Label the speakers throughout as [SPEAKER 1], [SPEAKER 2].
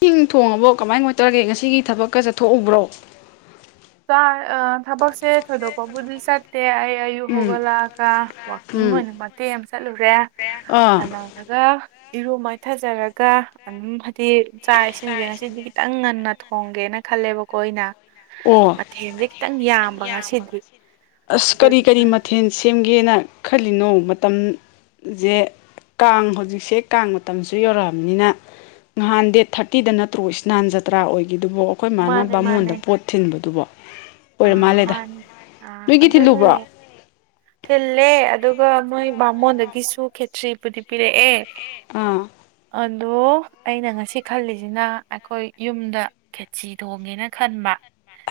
[SPEAKER 1] ꯁꯤꯡ ꯊꯣꯡꯉꯕꯣ ꯀꯃꯥꯏ ꯀꯃꯥꯢ ꯇꯧꯔꯒꯦ ꯉꯁꯤꯒꯤ ꯊꯕꯛꯀ ꯆꯠꯊꯣꯛꯎꯕ꯭ꯔꯣ
[SPEAKER 2] ꯆꯥꯢ ꯑ ꯊꯕꯛꯁꯦ ꯊꯣꯏꯗꯣꯛꯄꯕꯨꯗꯤ ꯆꯠꯇꯦ ꯑꯩ ꯑꯌꯨꯛ ꯨ
[SPEAKER 1] ꯎꯝ
[SPEAKER 2] ꯍꯧꯒꯠꯂꯛꯑꯒ ꯋꯥꯛꯀꯤꯡ
[SPEAKER 1] ꯎꯝ
[SPEAKER 2] ꯑꯣꯏꯅ ꯃꯇꯦꯛ ꯑꯃ ꯆꯠꯂꯨꯔꯦ
[SPEAKER 1] ꯑꯥ
[SPEAKER 2] ꯐꯅ ꯍꯜꯂꯛꯑꯒ ꯏꯔꯨ ꯃꯥꯏꯊꯖꯔꯒ ꯑꯅꯨꯝ ꯐꯥꯗꯤ ꯆꯥꯛ ꯏꯁꯤꯡꯁꯦ ꯉꯁꯤꯗꯤ ꯈꯤꯇꯪ ꯉꯟꯅ ꯊꯣꯡꯒꯦꯅ ꯈꯜꯂꯦꯕꯀꯣ ꯑꯩꯅ
[SPEAKER 1] ꯑꯣ
[SPEAKER 2] ꯃꯊꯦꯜꯁꯦ ꯈꯤꯇꯪ ꯌꯥꯝꯕ ꯉꯁꯤꯗꯤ
[SPEAKER 1] ꯑꯁ ꯀꯔꯤ ꯀꯔꯤ
[SPEAKER 2] ꯑꯗꯨꯗꯨꯅ
[SPEAKER 1] ꯃꯊꯦꯜ ꯁꯦꯝꯒꯦꯅ ꯈꯜꯂꯤꯅꯣ ꯃꯇꯝ ꯖꯦ ꯀꯥꯡ ꯍꯧꯖꯤꯛꯁꯦ ꯀꯥꯡ ꯃꯇꯝꯁꯨ ꯌꯧꯔꯛꯑꯝꯅꯤꯅ ꯅꯍꯥꯟ ꯗꯦꯠ ꯊꯥꯔꯇꯤꯗ ꯅꯠꯇ꯭ꯔꯣ ꯏꯁꯅꯥꯟ ꯖꯇ꯭ꯔꯥ ꯑꯣꯏ ꯑꯗꯨꯕꯣ ꯑꯩꯈꯣꯏ ꯃꯥꯅ
[SPEAKER 2] ꯃꯥꯅꯦ
[SPEAKER 1] ꯕꯥꯃꯣꯟꯗ ꯄꯣꯠ ꯊꯤꯟꯕꯗꯨꯕꯣ
[SPEAKER 2] ꯑ
[SPEAKER 1] ꯑꯣꯏꯔ ꯃꯥꯜꯂꯦꯗ
[SPEAKER 2] ꯃꯥꯅꯤ ꯑ
[SPEAKER 1] ꯅꯣꯏꯒꯤ
[SPEAKER 2] ꯑꯗꯨꯅꯦ
[SPEAKER 1] ꯊꯤꯜꯂꯨꯕ꯭ꯔꯣ
[SPEAKER 2] ꯊꯤꯜꯂꯦ ꯑꯗꯨꯒ ꯃꯣꯏ ꯕꯥꯃꯣꯟꯗꯒꯤꯁꯨ ꯈꯦꯆ꯭ꯔꯤꯄꯨꯗꯤ ꯄꯤꯔꯛꯑꯦ
[SPEAKER 1] ꯑꯥ
[SPEAKER 2] ꯑꯗꯣ ꯑꯩꯅ ꯉꯁꯤ ꯈꯜꯂꯤꯁꯤꯅ ꯑꯩꯈꯣꯏ ꯌꯨꯝꯗ ꯈꯦꯆꯤ ꯊꯣꯡꯒꯦꯅ ꯈꯟꯕ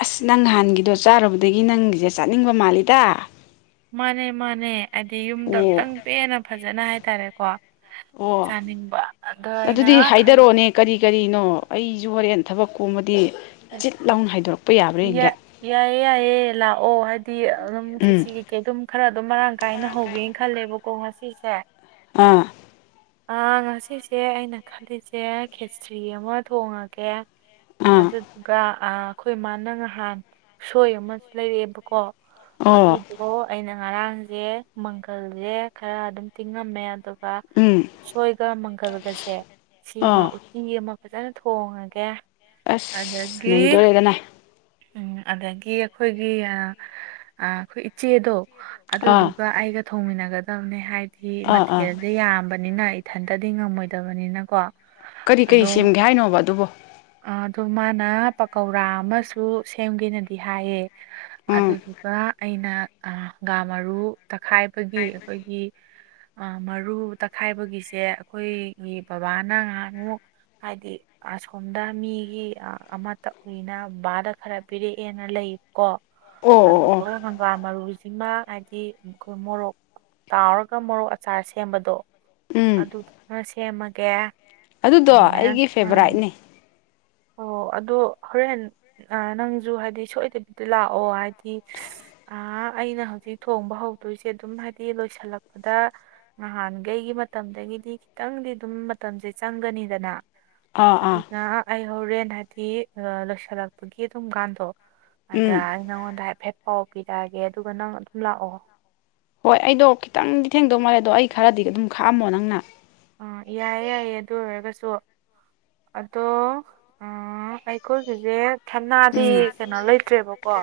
[SPEAKER 1] ꯑꯁ ꯅꯪ ꯅꯍꯥꯟꯒꯤꯗꯣ ꯆꯥꯔꯨꯕꯗꯒꯤ ꯅꯪꯒꯤꯁꯦ ꯆꯥꯅꯤꯡꯕ ꯃꯥꯜꯂꯤꯗ
[SPEAKER 2] ꯃꯥꯅꯦ ꯃꯥꯅꯦ ꯍꯥꯏꯗꯤ ꯌꯨꯝꯗꯣ
[SPEAKER 1] ꯑꯣ
[SPEAKER 2] ꯑꯝꯇꯪ ꯄꯦꯅ ꯐꯖꯅ ꯍꯥꯏꯇꯥꯔꯦꯀꯣ
[SPEAKER 1] ꯑꯣ
[SPEAKER 2] ꯆꯥꯅꯤꯡꯕ ꯑꯗꯣ ꯑꯩꯅ
[SPEAKER 1] ꯑꯗꯨꯗꯤ
[SPEAKER 2] ꯈꯜ
[SPEAKER 1] ꯍꯥꯏꯗꯔꯛꯑꯣꯅꯦ ꯀꯔꯤ ꯀꯔꯤꯅꯣ ꯑꯩꯁꯨ ꯍꯣꯔꯦꯟ ꯊꯕꯛ ꯀꯣꯃꯗꯤ
[SPEAKER 2] ꯌꯥꯏꯌꯦ ꯌꯥꯏꯌꯦ ꯂꯥꯛꯑꯣ ꯍꯥꯏꯗꯤ ꯑꯗꯨꯝ
[SPEAKER 1] ꯎꯝ
[SPEAKER 2] ꯈꯦꯆꯤ ꯀꯩ ꯑꯗꯨꯝ ꯈꯔ ꯑꯗꯨꯝ ꯃꯔꯥꯡ ꯀꯥꯏꯅ ꯍꯧꯒꯦꯅ ꯈꯜꯂꯦꯕꯀꯣ ꯉꯁꯤꯁꯦ
[SPEAKER 1] ꯑꯥ
[SPEAKER 2] ꯑ ꯉꯁꯤꯁꯦ ꯑꯩꯅ ꯈꯜꯂꯤꯁꯦ ꯈꯦꯆ꯭ꯔꯤ ꯑꯃ ꯊꯣꯡꯉꯒꯦ
[SPEAKER 1] ꯑꯥ
[SPEAKER 2] ꯑꯗꯨ ꯑꯥ ꯑꯩꯈꯣꯏ ꯃꯥꯅ ꯉꯍꯥꯟ ꯁꯣꯏ ꯑꯃ ꯂꯩꯔꯛꯑꯦꯕꯀꯣ ꯑꯗꯨ ꯑꯣ ꯑꯩꯅ ꯉꯔꯥꯡꯁꯦ ꯃꯪꯒꯜꯁꯦ ꯈꯔ ꯑꯗꯨꯝ ꯇꯤꯡꯉꯝꯃꯦ ꯑꯗꯨꯒ
[SPEAKER 1] ꯎꯝ
[SPEAKER 2] ꯎꯁꯣꯏꯒ ꯃꯪꯒꯜꯒꯁꯦ ꯁꯤꯃ
[SPEAKER 1] ꯑꯥ
[SPEAKER 2] ꯎꯇꯤ ꯑꯃ ꯐꯖꯅ ꯊꯣꯡꯉꯒꯦ
[SPEAKER 1] ꯑꯁ
[SPEAKER 2] ꯑꯗꯒꯤ
[SPEAKER 1] ꯅꯩꯗꯣꯔꯦꯗꯅꯥ
[SPEAKER 2] ꯎꯝ ꯑꯗꯒꯤ ꯑꯩꯈꯣꯏꯒꯤ ꯑꯩꯈꯣꯏ ꯏꯆꯦꯗꯣ
[SPEAKER 1] ꯑꯥ
[SPEAKER 2] ꯑꯗꯨꯗꯨꯒ ꯑꯩꯒ ꯊꯣꯡꯃꯤꯟꯅꯒꯗꯕꯅꯦ ꯍꯥꯏꯗꯤ
[SPEAKER 1] ꯑꯥ ꯑꯥ
[SPEAKER 2] ꯃꯊꯦꯜꯁꯤ ꯌꯥꯝꯕꯅꯤꯅ ꯏꯊꯟꯇꯗꯤ ꯉꯝꯃꯣꯏꯗꯕꯅꯤꯅꯀꯣ
[SPEAKER 1] ꯀꯔꯤ ꯀꯔꯤ ꯁꯦꯝꯒꯦ ꯍꯥꯏꯅꯣꯕ ꯑꯗꯨꯕꯣ
[SPEAKER 2] ꯑꯗꯨ ꯃꯥꯅ ꯄꯥꯀꯧꯔꯥ ꯑꯃꯁꯨ ꯁꯦꯝꯒꯦꯅꯗꯤ ꯍꯥꯏꯌꯦ
[SPEAKER 1] ꯎꯝ
[SPEAKER 2] ꯑꯗꯨꯗꯨꯒ ꯑꯩꯅ ꯍꯪꯒꯥꯥꯝ ꯃꯔꯨ ꯇꯛꯈꯥꯏꯕꯒꯤ ꯑꯩꯈꯣꯏꯒꯤ ꯃꯔꯨ ꯇꯛꯈꯥꯏꯕꯒꯤꯁꯦ ꯑꯩꯈꯣꯏꯒꯤ ꯕꯥꯕꯥꯅ ꯅꯥꯍꯟꯃꯨꯛ ꯍꯥꯏꯗꯤ [unintelligible] ꯁꯣꯝꯗ ꯃꯤꯒꯤ ꯑꯃꯇ ꯀꯨꯏꯅ ꯕꯥꯗ ꯈꯔ ꯄꯤꯔꯛꯑꯦꯅ ꯂꯩꯕꯀꯣ
[SPEAKER 1] ꯑꯣ ꯑꯣ ꯑꯣ
[SPEAKER 2] ꯑꯗꯨꯗꯨꯒ ꯍꯪꯒꯥꯝ ꯃꯔꯨꯁꯤꯃ ꯍꯥꯏꯗꯤ ꯑꯩꯈꯣꯏ ꯃꯣꯔꯣꯛ ꯇꯥꯎꯔꯒ ꯃꯣꯔꯣꯛ ꯑꯆꯥꯔ ꯁꯦꯝꯕꯗꯣ
[SPEAKER 1] ꯎꯝ
[SPEAKER 2] ꯑꯗꯨꯗꯨꯅ ꯁꯦꯝꯃꯒꯦ
[SPEAKER 1] ꯑꯗꯨꯗꯣ
[SPEAKER 2] ꯑꯗꯨꯃꯥꯏꯅ
[SPEAKER 1] ꯑꯩꯒꯤ ꯐꯦꯕꯣꯔꯥꯏꯠꯅꯤ
[SPEAKER 2] ꯑꯣ ꯑꯗꯣ ꯍꯣꯔꯦꯟ ꯅꯪꯁꯨ ꯍꯥꯏꯗꯤ ꯁꯣꯏꯗꯕꯤꯗ ꯂꯥꯛꯑꯣ ꯍꯥꯏꯗꯤ ꯑ ꯑꯩꯅ ꯍꯧꯖꯤꯛ ꯊꯣꯡꯕ ꯍꯧꯗꯣꯏꯁꯦ ꯑꯗꯨꯝ ꯍꯥꯏꯗꯤ ꯂꯣꯏꯁꯤꯜꯂꯛꯄꯗ ꯅꯍꯥꯟꯈꯩꯒꯤ ꯃꯇꯝꯗꯒꯤꯗꯤ ꯈꯤꯇꯪꯗꯤ ꯑꯗꯨꯝ ꯃꯇꯝꯁꯦ ꯆꯪꯒꯅꯤꯗꯅ
[SPEAKER 1] ꯑꯥ ꯑꯥ
[SPEAKER 2] ꯑꯗꯨꯅ ꯑꯩ ꯍꯣꯔꯦꯟ ꯍꯥꯏꯕꯗꯤ ꯂꯣꯏꯁꯤꯜꯂꯛꯄꯒꯤ ꯑꯗꯨꯝꯀꯥꯟꯗꯣ ꯑꯗ
[SPEAKER 1] ꯎꯝ
[SPEAKER 2] ꯑꯩ ꯅꯪꯉꯣꯟꯗ ꯍꯥꯏꯐꯦꯠ ꯄꯥꯎ ꯄꯤꯔꯛꯑꯒꯦ ꯑꯗꯨꯒ ꯅꯪ ꯑꯗꯨꯝ ꯂꯥꯛꯑꯣ
[SPEAKER 1] ꯍꯣꯏ ꯑꯩꯗꯣ ꯈꯤꯇꯪꯗꯤ ꯊꯦꯡꯗꯧ ꯃꯥꯔꯦ ꯑꯗꯣ ꯑꯩ ꯈꯔꯗꯤ ꯑꯗꯨꯝ ꯈꯥꯛꯑꯝꯃꯣ ꯅꯪꯅ
[SPEAKER 2] ꯑꯥ ꯌꯥꯏꯌꯦ ꯌꯥꯏꯌꯦ ꯑꯗꯨ ꯑꯣꯏꯔꯒꯁꯨ ꯑꯗꯣ ꯑꯩꯈꯣꯏꯒꯤꯁꯦ ꯊꯅꯥꯗꯤ
[SPEAKER 1] ꯎꯝ
[SPEAKER 2] ꯀꯩꯅꯣ ꯂꯩꯇ꯭ꯔꯦꯕꯀꯣ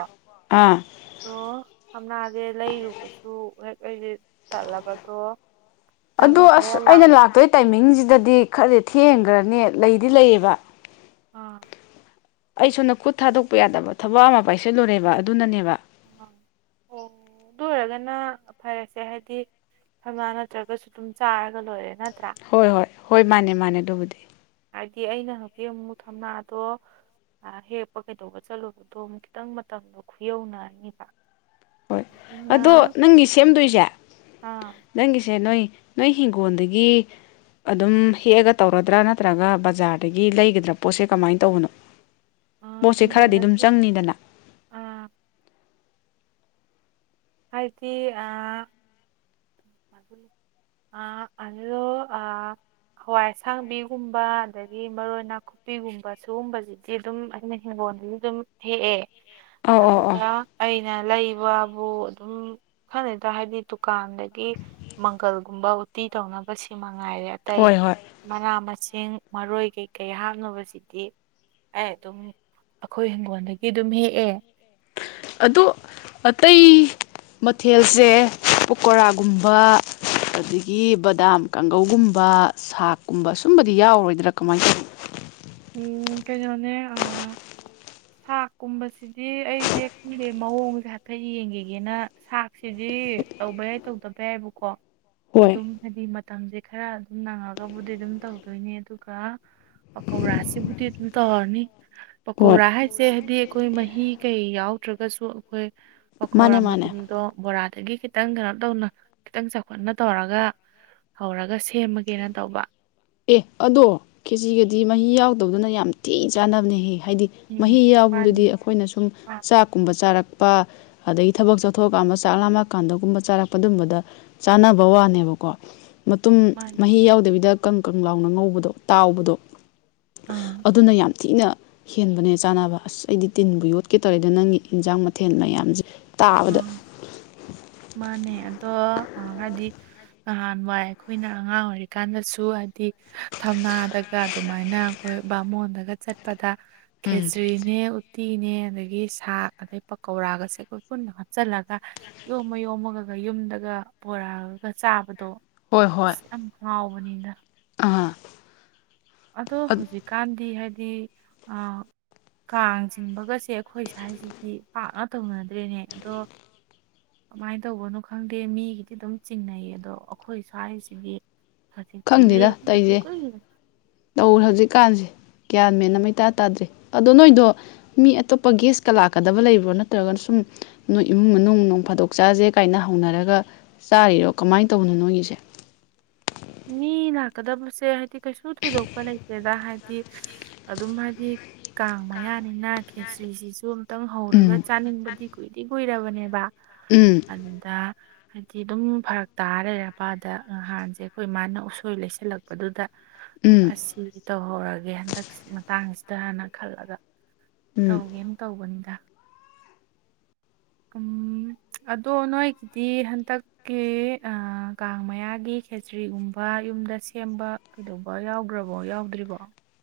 [SPEAKER 1] ꯑꯥ
[SPEAKER 2] ꯑꯗꯣ ꯁꯝꯅꯥꯁꯦ ꯂꯩꯔꯨꯕꯁꯨ ꯍꯦꯛ ꯍ ꯇꯠꯂꯕꯗꯣ
[SPEAKER 1] ꯑꯗ ꯑꯁ ꯑꯩꯅ ꯂꯥꯛꯇꯣꯏ ꯇꯥꯏꯃꯤꯡꯁꯤꯗꯗꯤ ꯈꯔꯗꯤ ꯊꯦꯡꯈ꯭ꯔꯅꯤ ꯂꯩꯗꯤ ꯂꯩꯌꯦꯕ
[SPEAKER 2] ꯑꯥ
[SPEAKER 1] ꯑꯩ ꯁꯣꯟꯅ ꯈꯨꯠ ꯊꯥꯗꯣꯛꯄ ꯌꯥꯗꯕ ꯊꯕꯛ ꯑꯃ ꯄꯥꯏꯁꯤꯜꯂꯨꯔꯦꯕ ꯑꯗꯨꯅꯅꯦꯕ
[SPEAKER 2] ꯎ ꯑꯣ ꯑꯗꯨ ꯑꯣꯏꯔꯒꯅ ꯐꯔꯁꯦ ꯍꯥꯏꯗꯤ ꯁꯅꯥ ꯅꯠꯇ꯭ꯔꯒꯁꯨ ꯑꯗꯨꯝ ꯆꯥꯔꯒ ꯂꯣꯏꯔꯦ ꯅꯠꯇ꯭ꯔꯥ
[SPEAKER 1] ꯍꯣꯏ ꯍꯣꯏ ꯍꯣꯏ ꯃꯥꯅꯦ ꯃꯥꯅꯦ ꯑꯗꯨꯕꯨꯗꯤ
[SPEAKER 2] ꯍꯥꯏꯕꯗꯤ ꯑꯩꯅ ꯍꯧꯖꯤꯀꯤ ꯑꯃꯨꯛ ꯊꯝꯅꯥ ꯑꯗꯣ ꯍꯦꯛꯄ ꯀꯩꯗꯧꯕ ꯆꯠꯂꯨꯕꯗꯣꯛ ꯈꯤꯇꯪ ꯃꯇꯝꯗꯣ ꯈꯨꯌꯧꯅꯔꯅꯤꯕ
[SPEAKER 1] ꯍꯣꯏ
[SPEAKER 2] ꯑꯗꯨꯅ
[SPEAKER 1] ꯑꯗꯣ ꯅꯪꯒꯤ ꯁꯦꯝꯗꯣꯏꯁꯦ
[SPEAKER 2] ꯑꯥ
[SPEAKER 1] ꯅꯪꯒꯤꯁꯦ ꯅꯣꯏ ꯅꯣꯏ ꯍꯤꯡꯒꯣꯜꯗꯒꯤ ꯑꯗꯨꯝ ꯍꯦꯛꯑꯒ ꯇꯧꯔꯗ꯭ꯔꯥ ꯅꯠꯇ꯭ꯔꯒ ꯕꯖꯥꯔꯗꯒꯤ ꯂꯩꯒꯗ꯭ꯔꯥ ꯄꯣꯠꯁꯦ ꯀꯃꯥꯏꯅ ꯇꯧꯕꯅꯣ
[SPEAKER 2] ꯑꯥ
[SPEAKER 1] ꯄꯣꯠꯁꯦ ꯈꯔꯗꯤ ꯑꯗꯨꯝ
[SPEAKER 2] ꯍꯤꯡꯒꯣꯜꯗꯒꯤ
[SPEAKER 1] ꯆꯪꯅꯤꯗꯅ
[SPEAKER 2] ꯑꯥ ꯍꯥꯏꯗꯤ ꯑ ꯑ ꯑꯣ ꯑ ꯍꯋꯥꯏ ꯑꯁꯥꯡꯕꯤꯒꯨꯝꯕ ꯑꯗꯒꯤ ꯃꯔꯣꯏ ꯅꯥꯀꯣꯡ ꯄꯤꯒꯨꯝꯕ ꯁꯤꯨꯒꯨꯝꯕꯁꯤꯗꯤ ꯑꯗꯨꯝ ꯑꯩꯅ ꯍꯤꯡꯒꯣꯜꯗꯗꯤ ꯑꯗꯨꯝ ꯍꯦꯛꯑꯦ
[SPEAKER 1] ꯑꯧ ꯑꯧ
[SPEAKER 2] ꯑꯗꯨꯒ
[SPEAKER 1] ꯑꯧ
[SPEAKER 2] ꯑꯩꯅ ꯂꯩꯕꯕꯨ ꯑꯗꯨꯝ ꯈꯅꯗ ꯍꯥꯏꯕꯗꯤ ꯗꯨꯀꯥꯟꯗ ꯒꯤ ꯃꯪꯒꯜꯒꯨꯝꯕ ꯎꯇꯤ ꯇꯧꯅꯕ ꯁꯤ ꯃꯉꯥꯏꯔꯦ ꯑꯇꯩ
[SPEAKER 1] ꯍꯣꯏ ꯍꯣꯏ
[SPEAKER 2] ꯃꯅꯥ ꯃꯁꯤꯡ ꯃꯔꯣꯏ ꯀꯩꯀꯩ ꯍꯥꯞꯅꯕꯕꯁꯤꯗꯤ ꯑꯩ ꯑꯗꯨꯝ ꯑꯩꯈꯣꯏ ꯍꯤꯡꯒꯣꯜꯗꯒꯤ ꯑꯗꯨꯝ ꯍꯦꯛꯑꯦ
[SPEAKER 1] ꯑꯗꯣ ꯑꯇꯩ ꯃꯊꯦꯜꯁꯦ ꯄꯀꯣꯔꯥꯒꯨꯝꯕ ꯑꯗꯒꯤ ꯕꯗꯥꯝ ꯀꯥꯡꯒꯧꯒꯨꯝꯕ ꯁꯥꯥꯛꯀꯨꯝꯕ ꯁꯨꯝꯕꯗꯤ ꯌꯥꯎꯔꯣꯏꯗ꯭ꯔꯥ ꯀꯃꯥꯏꯅ ꯇꯧꯅ
[SPEAKER 2] ꯎꯝ ꯀꯩꯅꯣꯅꯦ ꯑ ꯁꯥꯛꯀꯨꯝꯕꯁꯤꯗꯤ ꯑꯩꯁꯦ ꯈꯪꯗꯦ ꯃꯑꯣꯡꯁꯦ ꯍꯐꯠ ꯌꯦꯡꯒꯒꯦꯅ ꯁꯥꯛꯁꯤꯗꯤ ꯇꯧꯕ ꯌꯥꯏ ꯇꯧꯗꯕ ꯌꯥꯏꯕꯀꯣ
[SPEAKER 1] ꯍꯣꯏ
[SPEAKER 2] ꯑꯗꯨꯝ ꯍꯥꯏꯗꯤ ꯃꯇꯝꯁꯦ ꯈꯔ ꯑꯗꯨꯝ ꯅꯪꯉꯒꯕꯨꯗꯤ ꯑꯗꯨꯝ ꯇꯧꯗꯣꯏꯅꯦ ꯑꯗꯨꯒ ꯄꯀꯧꯔꯥꯁꯤꯕꯨꯗꯤ ꯑꯗꯨꯝ ꯇꯧꯍꯔꯅꯤ
[SPEAKER 1] ꯍꯣꯏ
[SPEAKER 2] ꯄꯀꯧꯔꯥ ꯍꯥꯏ ꯁꯦ ꯍꯥꯏꯗꯤ ꯑꯩꯈꯣꯏ ꯃꯍꯤ ꯀꯩ ꯌꯥꯎꯗ꯭ꯔꯒꯁꯨ ꯑꯩꯈꯣꯏ ꯄꯀꯧ ꯔꯥ
[SPEAKER 1] ꯃꯥꯅꯦ ꯃꯥꯅꯦ
[SPEAKER 2] ꯃꯜꯗꯣ ꯕꯣꯔꯥꯗꯒꯤ ꯈꯤ ꯈꯤꯇꯪ ꯀꯩꯅꯣ ꯇꯧꯅ ꯈꯤꯇꯪ ꯆꯥꯎꯈꯠꯅ ꯇꯧꯔꯒ ꯍꯧꯔꯒ ꯁꯦꯝꯃꯒꯦꯅ ꯇꯧꯕ
[SPEAKER 1] ꯑꯦ ꯑꯗꯣ ꯀꯦꯖꯤꯒꯗꯤ ꯃꯍꯤ ꯌꯥꯎꯗꯕꯗꯅ ꯌꯥꯝ ꯊꯤ ꯆꯥꯟꯅꯕꯅꯦꯍꯦ ꯍꯥꯏꯗꯤ ꯃꯍꯤ
[SPEAKER 2] ꯎꯝ ꯃꯥꯅꯤ
[SPEAKER 1] ꯌꯥꯎꯕꯗꯨꯗꯤ ꯑꯩꯈꯣꯏꯅ ꯁꯨꯝ ꯆꯥꯛ ꯨꯝꯕ ꯆꯥꯔꯛꯄ ꯑꯗꯒꯤ ꯊꯕꯛ ꯆꯠꯊꯣꯛꯑꯀꯥꯟꯗ ꯆꯥꯛ ꯂꯥꯝꯃ ꯀꯥꯟꯗꯒꯨꯝꯕ ꯆꯥꯔꯛꯄ ꯑꯗꯨꯝꯕꯗ ꯆꯥꯅꯕ ꯋꯥꯅꯦꯕꯀꯣ ꯃꯇꯨꯝ ꯃꯍꯤ
[SPEAKER 2] ꯃꯥꯅꯤ
[SPEAKER 1] ꯌꯥꯎꯗꯕꯤꯗ ꯀꯪ ꯀꯪ ꯂꯥꯎꯅ ꯉꯧꯕꯗꯣ ꯇꯥꯎꯕꯗꯣ
[SPEAKER 2] ꯑꯥ
[SPEAKER 1] ꯑꯗꯨꯅ ꯌꯥꯝ ꯊꯤꯅ ꯍꯦꯟꯕꯅꯦ ꯆꯥꯅꯕ ꯑꯁ ꯑꯩꯗꯤ ꯇꯤꯟꯕꯨ ꯌꯣꯠꯀꯦ ꯇꯧꯔꯦꯗ ꯅꯪꯒꯤ ꯏꯟꯖꯥꯡ ꯃꯊꯦꯜ ꯃꯌꯥꯝꯁꯦ ꯇꯥꯕꯗ
[SPEAKER 2] ꯑꯥ ꯃꯥꯅꯦ ꯑꯗꯣ ꯍꯥꯏꯗꯤ ꯅꯍꯥꯟꯋꯥꯏ ꯑꯩꯈꯣꯏꯅ ꯑꯉꯥꯡ ꯑꯣꯏꯔꯤꯀꯥꯟꯗꯁꯨ ꯍꯥꯏꯗꯤ ꯊꯝꯅꯥꯗꯒ ꯑꯗꯨꯃꯥꯏꯅ ꯑꯩꯈꯣꯏ ꯕꯥꯃꯣꯟꯗꯒ ꯆꯠꯄꯗ
[SPEAKER 1] ꯎꯝ
[SPEAKER 2] ꯈꯦꯇ꯭ꯔꯤꯅꯦ ꯎꯇꯤꯅꯦ ꯑꯗꯒꯤ ꯁꯥꯥꯛ ꯑꯗꯩ ꯄꯀꯧꯔꯥꯒꯁꯦ ꯄꯨꯨꯟꯗꯣ ꯍꯥꯞꯆꯤꯜꯂꯒ ꯌꯣꯝꯃ ꯌꯣꯝꯃꯒ ꯌꯨꯝꯗꯒ ꯄꯨꯣꯔꯛꯑꯒ ꯆꯥꯕꯗꯣ
[SPEAKER 1] ꯍꯣꯏ ꯍꯣꯏ
[SPEAKER 2] ꯌꯥꯝ ꯍꯥꯎꯕꯅꯤꯅ
[SPEAKER 1] ꯑꯥ
[SPEAKER 2] ꯑꯗꯣ ꯍꯧꯖꯤꯛꯀꯥꯟꯗꯤ ꯍꯥꯏꯗꯤ ꯀꯥꯡ ꯆꯤꯡꯕꯒꯁꯦ ꯑꯩꯈꯣꯏ ꯁ꯭ꯋꯥꯏꯁꯤꯗꯤ ꯄꯥꯛꯅ ꯇꯧꯅꯗ꯭ꯔꯦꯅꯦ ꯑꯗꯣ ꯀꯃꯥꯏꯅ ꯇꯧꯕꯅꯣ ꯈꯪꯗꯦ ꯃꯤꯒꯤꯗꯤ ꯑꯗꯨꯝ ꯆꯤꯡꯅꯩ ꯑꯗꯣ ꯑꯩꯈꯣꯏ ꯁ꯭ꯋꯥꯏꯁꯤꯒꯤ ꯐ
[SPEAKER 1] ꯈꯪꯗꯦꯗ
[SPEAKER 2] ꯊꯤꯂꯤꯁ
[SPEAKER 1] ꯇꯧꯔꯤꯁꯦ
[SPEAKER 2] ꯀ
[SPEAKER 1] ꯇꯧꯔꯦ ꯍꯧꯖꯤꯛꯀꯥꯟꯁꯦ ꯒ꯭ꯌꯥꯟ ꯃꯦꯟꯅ ꯃꯩꯇꯥ ꯇꯥꯗ꯭ꯔꯤ ꯑꯗꯣ ꯅꯣꯏꯗꯣ ꯃꯤ ꯑꯇꯣꯞꯄ ꯒꯦꯁꯀ ꯂꯥꯛꯀꯗꯕ ꯂꯩꯕ꯭ꯔꯣ ꯅꯠꯇ꯭ꯔꯒꯅ ꯁꯨꯝ ꯅꯣꯏ ꯏꯃꯨꯡ ꯃꯅꯨꯡ ꯐꯥꯗꯣꯛ ꯆꯥꯥꯁꯦ ꯀꯥꯏꯅ ꯍꯧꯅꯔꯒ ꯆꯥꯔꯤꯔꯣ ꯀꯃꯥꯏꯅ ꯇꯧꯕꯅꯣ ꯅꯣꯏꯒꯤꯁꯦ
[SPEAKER 2] ꯃꯤ ꯂꯥꯛꯀꯗꯕꯁꯦ ꯍꯥꯏꯗꯤ ꯀꯩꯁꯨ ꯊꯣꯏꯗꯣꯛꯄ ꯂꯩꯇꯦꯗ ꯍꯥꯏꯗꯤ ꯍꯥꯏꯗꯤ ꯑꯗꯨꯝ ꯍꯥꯏꯗꯤ ꯀꯥꯡ ꯃꯌꯥꯅꯤꯅ ꯈꯦꯇ꯭ꯔꯤꯁꯤꯁꯨ ꯈꯤꯇꯪ ꯍꯧꯔꯒ
[SPEAKER 1] ꯎꯝ
[SPEAKER 2] ꯆꯥꯅꯤꯡꯕꯗꯤ ꯀꯨꯏꯗꯤ ꯀꯨꯏꯔꯕꯅꯦꯕ
[SPEAKER 1] ꯎꯝ
[SPEAKER 2] ꯑꯗꯨꯗ ꯍꯥꯏꯗꯤ ꯑꯗꯨꯝ ꯐꯔꯛ ꯇꯥꯔ ꯂꯩꯔꯦꯄꯥꯗꯍꯥꯟꯁꯦ ꯑꯩꯈꯣꯏ ꯃꯥꯅ ꯎꯁꯣꯏ ꯂꯩꯁꯤꯜꯂꯛꯄꯗꯨꯗ
[SPEAKER 1] ꯎꯝ
[SPEAKER 2] ꯑꯁꯤ ꯇꯧꯍꯧꯔꯒꯦ ꯍꯟꯗꯛ ꯃꯇꯥꯡꯁꯤꯗꯥꯟꯅ ꯈꯜꯂꯒ
[SPEAKER 1] ꯎꯝ
[SPEAKER 2] ꯇꯧꯒꯦꯅ ꯇꯧꯕꯅꯤꯗ ꯎꯝ ꯑꯗꯣ ꯅꯣꯏꯒꯤꯗꯤ ꯍꯟꯗꯛ ꯀꯦ ꯀꯥꯡ ꯃꯌꯥꯒꯤ ꯈꯦꯇ꯭ꯔꯤꯒꯨꯝꯕ ꯌꯨꯝꯗ ꯁꯦꯝꯕ ꯀꯩꯗꯧꯕ ꯌꯥꯎꯗ꯭ꯔꯕꯣ ꯌꯥꯎꯗ꯭ꯔꯤꯕꯣ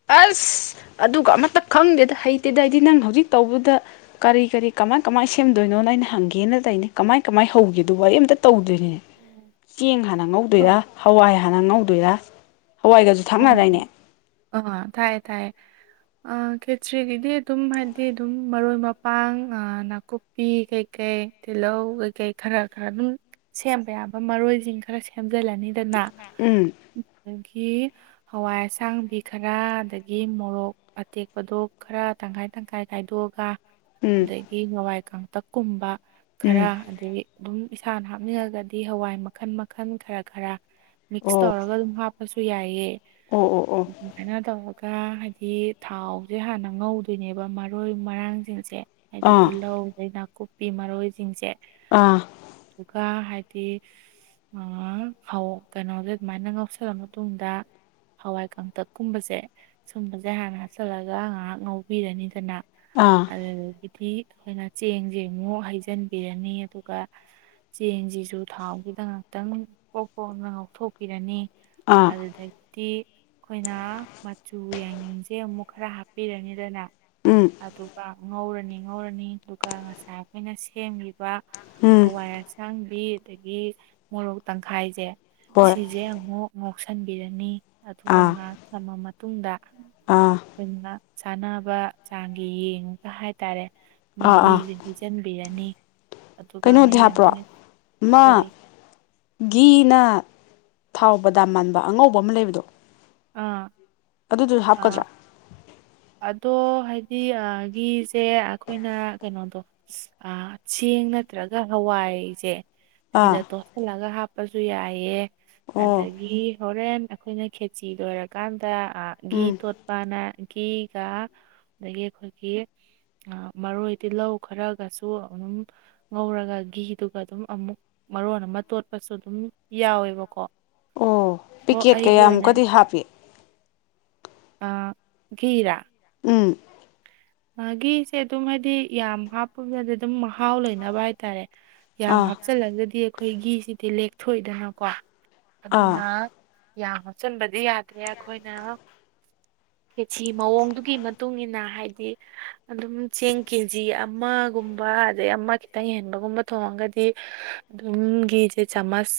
[SPEAKER 1] ꯑꯁ ꯑꯗꯨꯒ ꯑꯃꯇ ꯈꯪꯗꯦꯗ ꯍꯩꯇꯦꯗ ꯍꯥꯏꯗꯤ ꯅꯪ ꯍꯧꯖꯤꯛ ꯇꯧꯕꯗ ꯀꯔꯤ ꯀꯔꯤ ꯀꯃꯥꯏ ꯀꯃꯥꯏꯅ ꯁꯦꯝꯗꯣꯏꯅꯣꯅ ꯑꯩꯅ ꯍꯪꯒꯦꯅ ꯇꯩꯅ ꯀꯃꯥꯏ ꯀꯃꯥꯏ ꯍꯧꯒꯦꯗꯨꯕ ꯑ ꯑꯃꯇ ꯇꯧꯗꯣꯏꯅꯣ ꯆꯦꯡ ꯍ
[SPEAKER 2] ꯑꯣ
[SPEAKER 1] ꯉꯗꯣꯏꯔ ꯍ ꯍ ꯉꯗꯣꯏꯔ ꯍ
[SPEAKER 2] ꯑꯣ ꯑ ꯊꯥꯏꯌꯦ ꯊꯥꯏꯌꯦ ꯈꯦꯇ꯭ꯔꯤꯒꯤꯗꯤ ꯑꯗꯨꯝ ꯍꯥꯏꯗꯤ ꯑꯗꯨꯝ ꯃꯔꯣꯏ ꯃꯄꯥꯡ ꯅꯥꯀꯨꯞ ꯅꯥꯄꯤ ꯀꯩꯀꯩ ꯇꯤꯜꯍꯧ ꯀꯩꯀꯩ ꯈꯔ ꯈꯔ ꯑꯗꯨꯝ ꯁꯦꯝꯕ ꯌꯥꯕ ꯃꯔꯣꯏꯁꯤꯡ ꯈꯔ ꯁꯦꯝꯖꯤꯜꯂꯅꯤꯗꯅ
[SPEAKER 1] ꯎꯝ
[SPEAKER 2] ꯑꯗꯒꯤ ꯍꯋꯥꯏ ꯑꯁꯥꯡꯕꯤ ꯈꯔ ꯑꯗꯒꯤ ꯃꯣꯔꯣꯛ ꯑꯇꯦꯛꯄꯗꯣ ꯈꯔ ꯇꯪꯈꯥꯏ ꯇꯪꯈꯥꯏ ꯈꯥꯏꯗꯣꯛꯑꯒ
[SPEAKER 1] ꯎꯝ
[SPEAKER 2] ꯑꯗꯒꯤ ꯍꯋꯥꯏ ꯀꯇꯛꯀꯨꯝꯕ ꯈꯔ
[SPEAKER 1] ꯎꯝ
[SPEAKER 2] ꯑꯗꯒꯤ ꯑꯗꯨꯝ ꯏꯁꯥꯅ ꯍꯥꯞꯅꯤꯡꯉꯒꯗꯤ ꯍꯋꯥꯏ ꯃꯈꯜ ꯃꯈꯜ ꯈꯔ ꯈꯔ ꯃꯤꯛꯁ
[SPEAKER 1] ꯑꯣ
[SPEAKER 2] ꯇꯧꯔꯒ ꯑꯗꯨꯝ ꯍꯥꯞꯄꯁꯨ ꯌꯥꯏꯑ
[SPEAKER 1] ꯑꯣ ꯑꯣ ꯑꯣ
[SPEAKER 2] ꯑꯗꯨꯃꯥꯏꯅ ꯇꯧꯔꯒ ꯍꯥꯏꯗꯤ ꯊꯥꯎꯁꯦ ꯍꯥꯟꯅ ꯉꯧꯗꯣꯏꯅꯦꯕ ꯃꯔꯣꯏ ꯃꯔꯥꯡꯁꯤꯡꯁꯦ ꯍꯥꯏꯗꯤ
[SPEAKER 1] ꯑꯥ
[SPEAKER 2] ꯇꯤꯜꯍꯧ ꯑꯗꯩ ꯅꯥꯀꯨꯞꯄꯤ ꯃꯔꯣꯏꯁꯤꯡꯁꯦ
[SPEAKER 1] ꯑꯥ
[SPEAKER 2] ꯑꯗꯨꯒꯀ ꯍꯥꯏꯗꯤ ꯐꯥꯎ ꯀꯩꯅꯣꯁꯦ ꯑꯗꯨꯃꯥꯏꯅ ꯉꯥꯎꯁꯜꯂ ꯃꯇꯨꯡꯗ ꯍꯋꯥꯏ ꯀꯪꯇꯛꯀꯨꯝꯕꯁꯦ ꯁꯨꯝꯕꯁꯦ ꯍꯥꯟꯅ ꯍꯥꯆꯜꯂꯒ ꯉꯥꯏꯍꯥꯛ ꯉꯧꯕꯤꯔꯅꯤꯗꯅ
[SPEAKER 1] ꯑꯥ
[SPEAKER 2] ꯑꯗꯨꯗꯒꯤꯗꯤ ꯑꯩꯈꯣꯏꯅ ꯆꯦꯡꯁꯦ ꯑꯃꯨꯛ ꯍꯩꯖꯤꯟꯕꯤꯔꯅꯤ ꯑꯗꯨꯒ ꯆꯦꯡꯁꯤꯁꯨ ꯊꯥꯎꯒꯤꯗ ꯉꯥꯛꯇꯪ ꯄꯣꯛ ꯄꯣꯛꯅ ꯉꯥꯛꯊꯣꯛꯄꯤꯔꯅꯤ
[SPEAKER 1] ꯑꯥ
[SPEAKER 2] ꯑꯗꯨꯗꯒꯤ ꯤ ꯑꯩꯈꯣꯏꯅ ꯃꯆꯨ ꯌꯥꯏꯉꯪꯁꯦ ꯑꯃꯨꯛ ꯈꯔ ꯍꯥꯞꯄꯤꯔꯅꯤꯗꯅ
[SPEAKER 1] ꯎꯝ
[SPEAKER 2] ꯑꯗꯨꯒ ꯉꯧꯔꯅꯤ ꯉꯧꯔꯅꯤ ꯑꯗꯨꯒ ꯉꯁꯥꯏ ꯑꯩꯈꯣꯏꯅ ꯁꯦꯝꯂꯤꯕ
[SPEAKER 1] ꯎꯝ
[SPEAKER 2] ꯍꯋꯥꯏ ꯑꯁꯥꯡꯕꯤ ꯑꯗꯒꯤ ꯃꯣꯔꯣꯛ ꯇꯪꯈꯥꯏꯁꯦ
[SPEAKER 1] ꯍꯣꯏ
[SPEAKER 2] ꯁꯤꯁꯦ ꯑꯃꯨꯛ ꯉꯧꯁꯟꯕꯤꯔꯅꯤ ꯑꯗꯨꯒ
[SPEAKER 1] ꯑꯥ
[SPEAKER 2] ꯉꯥꯏꯍꯥꯛ ꯊꯝꯃ ꯃꯇꯨꯡꯗ
[SPEAKER 1] ꯑꯥ
[SPEAKER 2] ꯑꯩꯈꯣꯏꯅ ꯆꯥꯅꯕ ꯆꯥꯡꯒꯤ ꯌꯦꯡꯉꯒ ꯍꯥꯏꯇꯥꯔꯦ
[SPEAKER 1] ꯑꯥ ꯑꯥ
[SPEAKER 2] ꯃꯍꯤꯁꯦ ꯍꯩꯖꯟꯕꯤꯔꯅꯤ ꯑꯗꯨꯒ
[SPEAKER 1] ꯀꯩꯅꯣꯗꯤ
[SPEAKER 2] ꯃꯍꯤ
[SPEAKER 1] ꯍꯥꯞꯄ꯭ꯔꯣ
[SPEAKER 2] [unintelligible]
[SPEAKER 1] ꯑꯃ
[SPEAKER 2] ꯀꯔꯤ
[SPEAKER 1] ꯘꯤꯅ ꯊꯥꯎ ꯕꯗꯥꯝ ꯃꯥꯟꯕ ꯑꯉꯧꯕ ꯑꯃ ꯂꯩꯕꯗꯣ
[SPEAKER 2] ꯑꯥ
[SPEAKER 1] ꯑꯗꯨꯗꯨ
[SPEAKER 2] ꯑꯥ
[SPEAKER 1] ꯍꯥꯞꯀꯗ꯭ꯔꯥ
[SPEAKER 2] ꯑꯗꯣ ꯍꯥꯏꯗꯤ ꯘꯤꯁꯦ ꯑꯩꯈꯣꯏꯅ ꯀꯩꯅꯣꯗꯣ ꯑ ꯆꯦꯡ ꯅꯠꯇ꯭ꯔꯒ ꯍꯋꯥꯏꯁꯦ
[SPEAKER 1] ꯑꯥ
[SPEAKER 2] ꯁꯤꯗ ꯇꯣꯠꯁꯤꯜꯂꯒ ꯍꯥꯞꯄꯁꯨ ꯌꯥꯏꯑꯦ
[SPEAKER 1] ꯑꯣ
[SPEAKER 2] ꯑꯗꯒꯤ ꯍꯣꯔꯦꯟ ꯑꯩꯈꯣꯏꯅ ꯈꯦꯆꯤ ꯂꯣꯏꯔꯀꯥꯟꯗ ꯘꯤ
[SPEAKER 1] ꯎꯝ
[SPEAKER 2] ꯇꯣꯠꯄꯅ ꯘꯤꯒ ꯑꯗꯒꯤ ꯑꯩꯈꯣꯏꯒꯤ ꯃꯔꯣꯏ ꯇꯤꯜꯍꯧ ꯈꯔꯒꯁꯨ ꯑꯗꯨꯝ ꯉꯧꯔꯒ ꯘꯤꯗꯨꯒ ꯑꯗꯨꯝ ꯑꯃꯨꯛ ꯃꯔꯣꯟ ꯑꯃ ꯇꯣꯠꯄꯁꯨ ꯑꯗꯨꯝ ꯌꯥꯎꯋꯦꯕꯀꯣ
[SPEAKER 1] ꯑꯣ
[SPEAKER 2] ꯑꯗꯣ
[SPEAKER 1] ꯄꯤꯀꯦꯠ
[SPEAKER 2] ꯑꯩꯒꯤ ꯑꯣꯏꯅ
[SPEAKER 1] ꯀꯌꯥꯃꯨꯛꯀꯗꯤ ꯍꯥꯞꯄꯤ
[SPEAKER 2] ꯘꯤꯔꯥ
[SPEAKER 1] ꯎꯝ
[SPEAKER 2] ꯑ ꯘꯤꯁꯦ ꯑꯗꯨꯝ ꯍꯥꯏꯗꯤ ꯌꯥꯝ ꯍꯥꯞꯄ [unintelligible] ꯑꯗꯨꯝ ꯃꯍꯥꯎ ꯂꯩꯅꯕ ꯍꯥꯏꯇꯥꯔꯦ ꯌꯥꯝ
[SPEAKER 1] ꯑꯥ
[SPEAKER 2] ꯍꯥꯞꯆꯤꯜꯂꯒꯗꯤ ꯑꯩꯈꯣꯏ ꯘꯤꯁꯤꯗꯤ ꯂꯦꯛꯊꯣꯛꯏꯗꯅꯀꯣ
[SPEAKER 1] ꯑꯥ
[SPEAKER 2] ꯑꯗꯨꯅ ꯌꯥꯝ ꯍꯥꯆꯤꯟꯕꯗꯤ ꯌꯥꯗꯦ ꯑꯩꯈꯣꯏꯅ ꯈꯦꯆꯤ ꯃꯑꯣꯡꯗꯨꯒꯤ ꯃꯇꯨꯡ ꯃꯇꯨꯡꯏꯟꯅ ꯍꯥꯏꯗꯤ ꯑꯗꯨꯝ ꯆꯦꯡ ꯀꯦ ꯖꯤ ꯑꯃꯒꯨꯝꯕ ꯑꯗꯩ ꯑꯃ ꯈꯤꯇꯪ ꯍꯦꯟꯕꯒꯨꯝꯕ ꯊꯣꯡꯉꯒꯗꯤ ꯑꯗꯨꯝ ꯘꯤꯁꯦ ꯆꯥꯃꯁ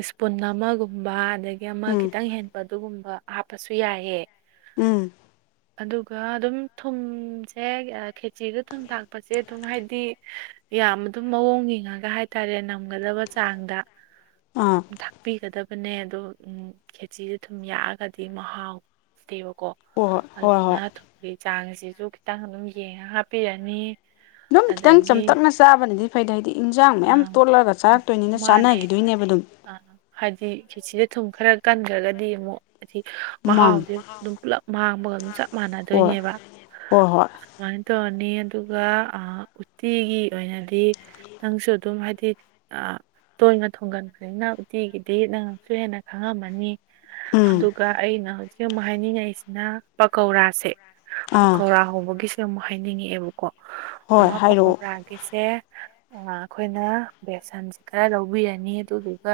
[SPEAKER 2] ꯏꯁꯄꯨꯟ ꯑꯃꯒꯨꯝꯕ ꯑꯗ ꯒꯤ ꯑꯃ
[SPEAKER 1] ꯎꯝ
[SPEAKER 2] ꯈꯤꯇꯪ ꯍꯦꯟꯕ ꯑꯗꯨꯒꯨꯝꯕ ꯍꯥꯞꯄꯁꯨ ꯌꯥꯏꯌꯦ
[SPEAKER 1] ꯎꯝ
[SPEAKER 2] ꯑꯗꯨ ꯒ ꯑꯗꯨꯝ ꯊꯨꯝꯁꯦ ꯈꯦꯆꯤꯗ ꯊꯨꯝ ꯊꯥꯛꯄꯁꯦ ꯑꯗꯨꯝ ꯍꯥꯏꯗꯤ ꯌꯥꯝ ꯑꯗꯨꯝ ꯃꯑꯣꯡ ꯌꯦꯡꯉꯒ ꯍꯥꯏꯇꯥꯔꯦ ꯅꯝꯒꯗꯕ ꯆꯥꯡꯗ
[SPEAKER 1] ꯑꯥ
[SPEAKER 2] ꯊꯥꯛꯄꯤꯒꯗꯕꯅꯦ ꯑꯗꯣ ꯈꯦꯆꯁꯦ ꯊꯨꯝ ꯌꯥꯛꯑꯒꯗꯤ ꯃꯍꯥꯎꯇꯦꯕꯀꯣ
[SPEAKER 1] ꯍꯣꯏ ꯍꯣꯏ ꯍꯣꯏ
[SPEAKER 2] ꯑꯗꯨꯅ
[SPEAKER 1] ꯍꯣꯏ
[SPEAKER 2] ꯊꯨꯝꯒꯤ ꯆꯥꯡꯁꯤꯁꯨ ꯈꯤꯇꯪ ꯑꯗꯨꯝ ꯌꯦꯡꯉꯒ ꯍꯥꯞꯄꯤꯔꯅꯤ
[SPEAKER 1] ꯑꯗꯨꯝ ꯈꯤꯇꯪ
[SPEAKER 2] ꯑꯗꯒꯤ
[SPEAKER 1] ꯆꯝꯇꯛꯅ ꯆꯥꯕꯅꯗꯤ ꯐꯩꯗ ꯍꯥꯏꯗꯤ ꯏꯟꯖꯥꯡ
[SPEAKER 2] ꯑ,
[SPEAKER 1] ꯃꯌꯥꯝ
[SPEAKER 2] ꯎꯝ,
[SPEAKER 1] ꯇꯣꯠꯂꯛꯑꯒ ꯆꯥꯔꯛꯇꯣꯏꯅꯤꯅ ꯆꯥꯅꯈꯤꯗꯣꯏꯅꯦꯕ ꯑꯗꯨꯝ
[SPEAKER 2] ꯑ ꯍꯥꯏꯗꯤ ꯈꯦꯆꯤꯗ ꯊꯨꯝ ꯈꯔ ꯀꯟꯈ꯭ꯔꯒꯗꯤ ꯑꯃꯨꯛ ꯑꯗꯤ
[SPEAKER 1] ꯃꯥꯅꯤ
[SPEAKER 2] ꯃꯍꯥꯎꯁꯦ ꯑꯗꯨꯝ ꯄꯨꯂꯞ ꯃꯥꯡꯕꯒ ꯑꯗꯨꯝ ꯆꯞ
[SPEAKER 1] ꯍꯣꯏ
[SPEAKER 2] ꯃꯥꯟꯅꯗꯣꯏꯅꯦꯕ
[SPEAKER 1] ꯍꯣꯏ ꯍꯣꯏ
[SPEAKER 2] ꯑꯗꯨꯨꯃꯥꯏꯅ ꯇꯧꯔꯅꯤ ꯑꯗꯨꯒ ꯑ ꯎꯇꯤꯒꯤ ꯑꯣꯏꯅꯗꯤ ꯅꯪꯁꯨ ꯑꯗꯨꯝ ꯍꯥꯏꯗꯤ ꯑ ꯇꯣꯏꯅ ꯊꯣꯡꯒꯟꯕꯅꯤꯅ ꯎꯇꯤꯒꯤꯗꯤ ꯅꯪꯅꯁꯨ ꯍꯦꯟꯅ ꯈꯪꯉꯝꯃꯅꯤ
[SPEAKER 1] ꯎꯝ
[SPEAKER 2] ꯑꯗꯨꯒ ꯑꯩꯅ ꯍꯧꯖꯤꯛ ꯑꯃꯨꯛ ꯍꯥꯏꯅꯤꯡꯉꯛꯏꯁꯤꯅ ꯄꯀꯧꯔꯥꯁꯦ
[SPEAKER 1] ꯑꯥ
[SPEAKER 2] ꯄꯀꯧꯔꯥ ꯍꯧꯕꯒꯤꯁꯦ ꯑꯃꯨꯛ ꯍꯥꯏꯅꯤꯡꯉꯛꯑꯦꯕꯀꯣ
[SPEAKER 1] ꯍꯣꯏ ꯍꯥꯏꯔꯛꯑꯣ
[SPEAKER 2] ꯄꯀꯧꯔꯥ ꯒꯤꯁꯦ ꯑꯩꯈꯣꯏꯅ ꯕꯦꯁꯟꯁꯦ ꯈꯔ ꯂꯧꯕꯤꯔꯅꯤ ꯑꯗꯨꯗꯨꯒ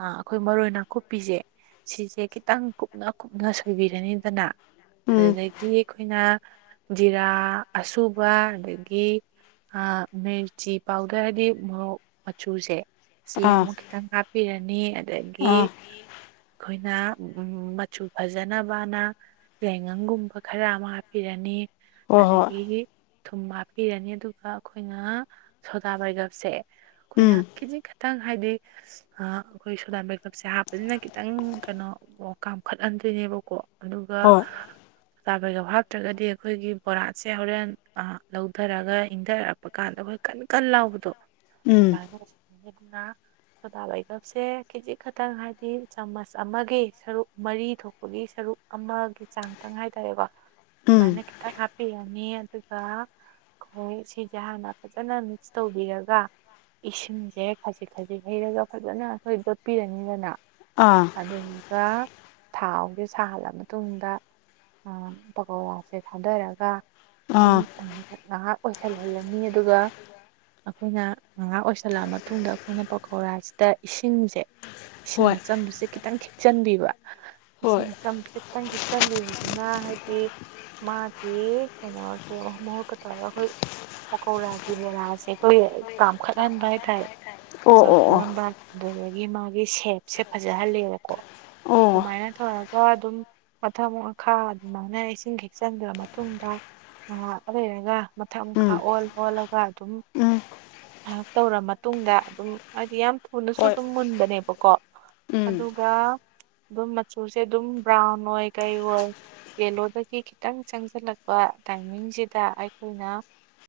[SPEAKER 2] ꯑ ꯑꯩꯈꯣꯏ ꯃꯔꯣꯏ ꯅꯥꯀꯨꯞꯄꯤꯁꯦ ꯁꯤꯁꯦ ꯈꯤꯇꯪ ꯀꯨꯞꯅ ꯀꯨꯞꯅ ꯁꯣꯏꯕꯤꯔꯅꯤꯗꯅ
[SPEAKER 1] ꯎꯝ
[SPEAKER 2] ꯑꯗꯨꯗꯩꯩꯗꯤ ꯑꯩꯈꯣꯏꯅ ꯖꯤꯔꯥ ꯑꯁꯨꯕ ꯑꯗꯒꯤ ꯑ ꯃꯤꯔ ꯆꯤ ꯄꯥꯎꯗꯔ ꯍꯥꯏꯗꯤ ꯃꯣꯔꯣꯛ ꯃꯆꯨꯁꯦ ꯁꯤ
[SPEAKER 1] ꯑꯥ
[SPEAKER 2] ꯑꯃꯨꯛ ꯈꯤꯇꯪ ꯍꯥꯞꯄꯤꯔꯅꯤ ꯑꯗꯒꯤ
[SPEAKER 1] ꯑꯥ
[SPEAKER 2] ꯑꯩꯈꯣꯏꯅ ꯎ ꯃꯆꯨ ꯐꯖꯅꯕꯅ ꯌꯥꯏꯉꯪꯒꯨꯝꯕ ꯈꯔ ꯑꯃ ꯍꯥꯞꯄꯤꯔꯅꯤ
[SPEAKER 1] ꯍꯣꯏ ꯍꯣꯏ
[SPEAKER 2] ꯑꯗꯒꯤ ꯊꯨꯝ ꯍꯥꯞꯄꯤꯔꯅꯤ ꯑꯗꯨꯒ ꯑꯩꯈꯣꯏꯅ ꯁꯣꯗꯥ ꯕꯥꯏꯒꯞꯁꯦ ꯑꯩꯈꯣꯏꯅ
[SPEAKER 1] ꯎꯝ
[SPEAKER 2] ꯀꯦꯖꯤ ꯈꯛꯇꯪ ꯍꯥꯏꯗꯤ ꯑꯥ ꯑꯩꯈꯣꯏ ꯁꯣꯗꯥ ꯕꯦꯀꯞꯁꯦ ꯍꯥꯞꯄꯅꯤꯅ ꯈꯤꯇꯪ ꯀꯩꯅꯣ ꯀꯥꯝꯈꯠꯍꯟꯗꯣꯏꯅꯦꯕꯀꯣ ꯑꯗꯨꯒ
[SPEAKER 1] ꯍꯣꯏ
[SPEAKER 2] ꯁꯣꯗꯥ ꯕꯦꯀꯞꯁꯦ ꯍꯥꯞꯇ꯭ꯔꯒꯗꯤ ꯑꯩꯈꯣꯏꯒꯤ ꯕꯣꯔꯥꯁꯦ ꯍꯣꯔꯦꯟ ꯂꯧꯊꯔꯒ ꯏꯪꯊꯔꯛꯄ ꯀꯥꯟꯗ ꯑꯩꯈꯣꯏ ꯀꯟ ꯀꯟ ꯂꯥꯎꯕꯗꯣ
[SPEAKER 1] ꯎꯝ
[SPEAKER 2] ꯑꯗꯨꯃꯥꯏꯅꯅ ꯁꯣꯗꯥꯕꯩꯒꯞꯁꯦ ꯀꯦꯖꯤꯛ ꯈꯛꯇꯪ ꯍꯥꯏꯗꯤ ꯆꯥꯃꯁ ꯑꯃꯒꯤ ꯁꯔꯨꯛ ꯃꯔꯤ ꯊꯣꯛꯄꯒꯤ ꯁꯔꯨꯛ ꯑꯃꯒꯤ ꯆꯥꯡꯇꯪ ꯍꯥꯏꯇꯥꯔꯦꯀꯣ
[SPEAKER 1] ꯎꯝ
[SPEAKER 2] ꯑꯗꯨꯃꯥꯏꯅ ꯈꯤꯇꯪ ꯍꯥꯞꯄꯤꯔꯅꯤ ꯑꯗꯨꯒ ꯑꯩꯈꯣꯏ ꯁꯤꯁꯦ ꯍꯥꯟꯅ ꯐꯖꯅ ꯃꯤꯛꯁ ꯇꯧꯕꯤꯔꯒ ꯏꯁꯤꯡꯁꯦ ꯈꯖꯤꯛ ꯈꯖꯤꯛ ꯍꯩꯔꯒ ꯐꯖꯅ ꯑꯩꯈꯣꯏ ꯗꯣꯠꯄꯤꯔꯅꯤꯗꯅ
[SPEAKER 1] ꯑꯥ
[SPEAKER 2] ꯑꯗꯨꯒ ꯊꯥꯎꯁꯦ ꯁꯥꯍꯜꯂ ꯃꯇꯨꯡꯗ ꯄꯀꯧꯋꯥꯁꯦ ꯊꯥꯗꯔꯒ ꯑꯗꯨꯝ
[SPEAKER 1] ꯑꯥ
[SPEAKER 2] ꯉꯥꯏꯍꯥꯛ ꯑꯣꯏꯁꯜꯍꯜꯂꯅꯤ ꯑꯗꯨꯒ ꯑꯩꯈꯣꯏꯅ ꯉꯥꯏꯍꯥꯥꯛ ꯑꯣꯏꯁꯜꯂꯛꯑ ꯃꯇꯨꯡꯗ ꯑꯩꯈꯣꯏꯅ ꯄꯀꯧꯔꯥꯁꯤꯗ ꯏꯁꯤꯡꯁꯦ ꯏꯁꯤꯡ
[SPEAKER 1] ꯍꯣꯏ
[SPEAKER 2] ꯑꯆꯝꯕꯁꯦ ꯈꯤꯇꯪ ꯊꯈꯤꯆꯟꯕꯤꯕ
[SPEAKER 1] ꯍꯣꯏ
[SPEAKER 2] ꯏꯁꯤꯡ ꯑꯆꯝꯁꯦ ꯈꯤꯇꯪ ꯀꯈꯤꯛ ꯆꯟꯕꯤꯕꯗꯨꯅ ꯍꯥꯏꯗꯤ ꯃꯥꯒꯤ ꯀꯩꯅꯣꯁꯦ ꯃꯍꯨꯠ ꯃꯍꯨꯠ ꯇꯧꯔ ꯑꯩꯈꯣꯏ ꯄꯀꯧꯂꯥꯒꯤ ꯕꯣꯂꯥꯁꯦ ꯑꯩꯈꯣꯏ ꯄꯥꯝꯈꯠꯍꯟꯕ ꯍꯥꯏ ꯇꯥꯥꯏꯔꯦ
[SPEAKER 1] ꯑꯣ ꯑꯣ ꯑꯣ
[SPEAKER 2] ꯆꯥꯎꯊꯣꯛꯍꯟꯕ ꯑꯗꯨꯗꯒꯤ ꯃꯥꯒꯤ ꯁꯦꯞꯁꯦ ꯐꯖꯍꯜꯂꯦꯕꯀꯣ
[SPEAKER 1] ꯑꯣ
[SPEAKER 2] ꯑꯗꯨꯃꯥꯏꯅ ꯇꯧꯔꯒ ꯑꯗꯨꯝ ꯃꯊꯛ ꯃꯈꯥ ꯑꯗꯨꯃꯥꯏꯅ ꯏꯁꯤꯡ ꯈꯤꯛꯆꯟꯕꯤꯔꯥ ꯃꯇꯨꯡꯗ ꯉꯍꯥꯛꯀ ꯂꯩꯔꯒ ꯃꯊꯛ ꯃꯈꯥ
[SPEAKER 1] ꯎꯝ
[SPEAKER 2] ꯑꯣꯜ ꯑꯣꯜꯂꯒ ꯑꯗꯨꯝ
[SPEAKER 1] ꯎꯝ
[SPEAKER 2] ꯉꯥꯏꯍꯥꯛ ꯇꯧꯔ ꯃꯇꯨꯡꯗ ꯑꯗꯨꯝ ꯍꯥꯏꯗꯤ ꯌꯥꯝ ꯊꯨꯅꯁꯨ
[SPEAKER 1] ꯍꯣꯏ
[SPEAKER 2] ꯑꯗꯨꯝ ꯃꯨꯟꯕꯅꯦꯕꯀꯣ
[SPEAKER 1] ꯎꯝ
[SPEAKER 2] ꯑꯗꯨꯒ ꯑꯗꯨꯝ ꯃꯆꯨꯁꯦ ꯑꯗꯨꯝ ꯕ꯭ꯔꯥꯎꯟ ꯑꯣꯏ ꯀꯩ ꯑꯣꯏ ꯌꯦꯜꯂꯣꯗꯒꯤ ꯈꯤꯇꯪ ꯆꯪꯁꯤꯜꯂꯛꯄ ꯇꯥꯏꯃꯤꯡꯁꯤꯗ ꯑꯩꯈꯣꯏꯅ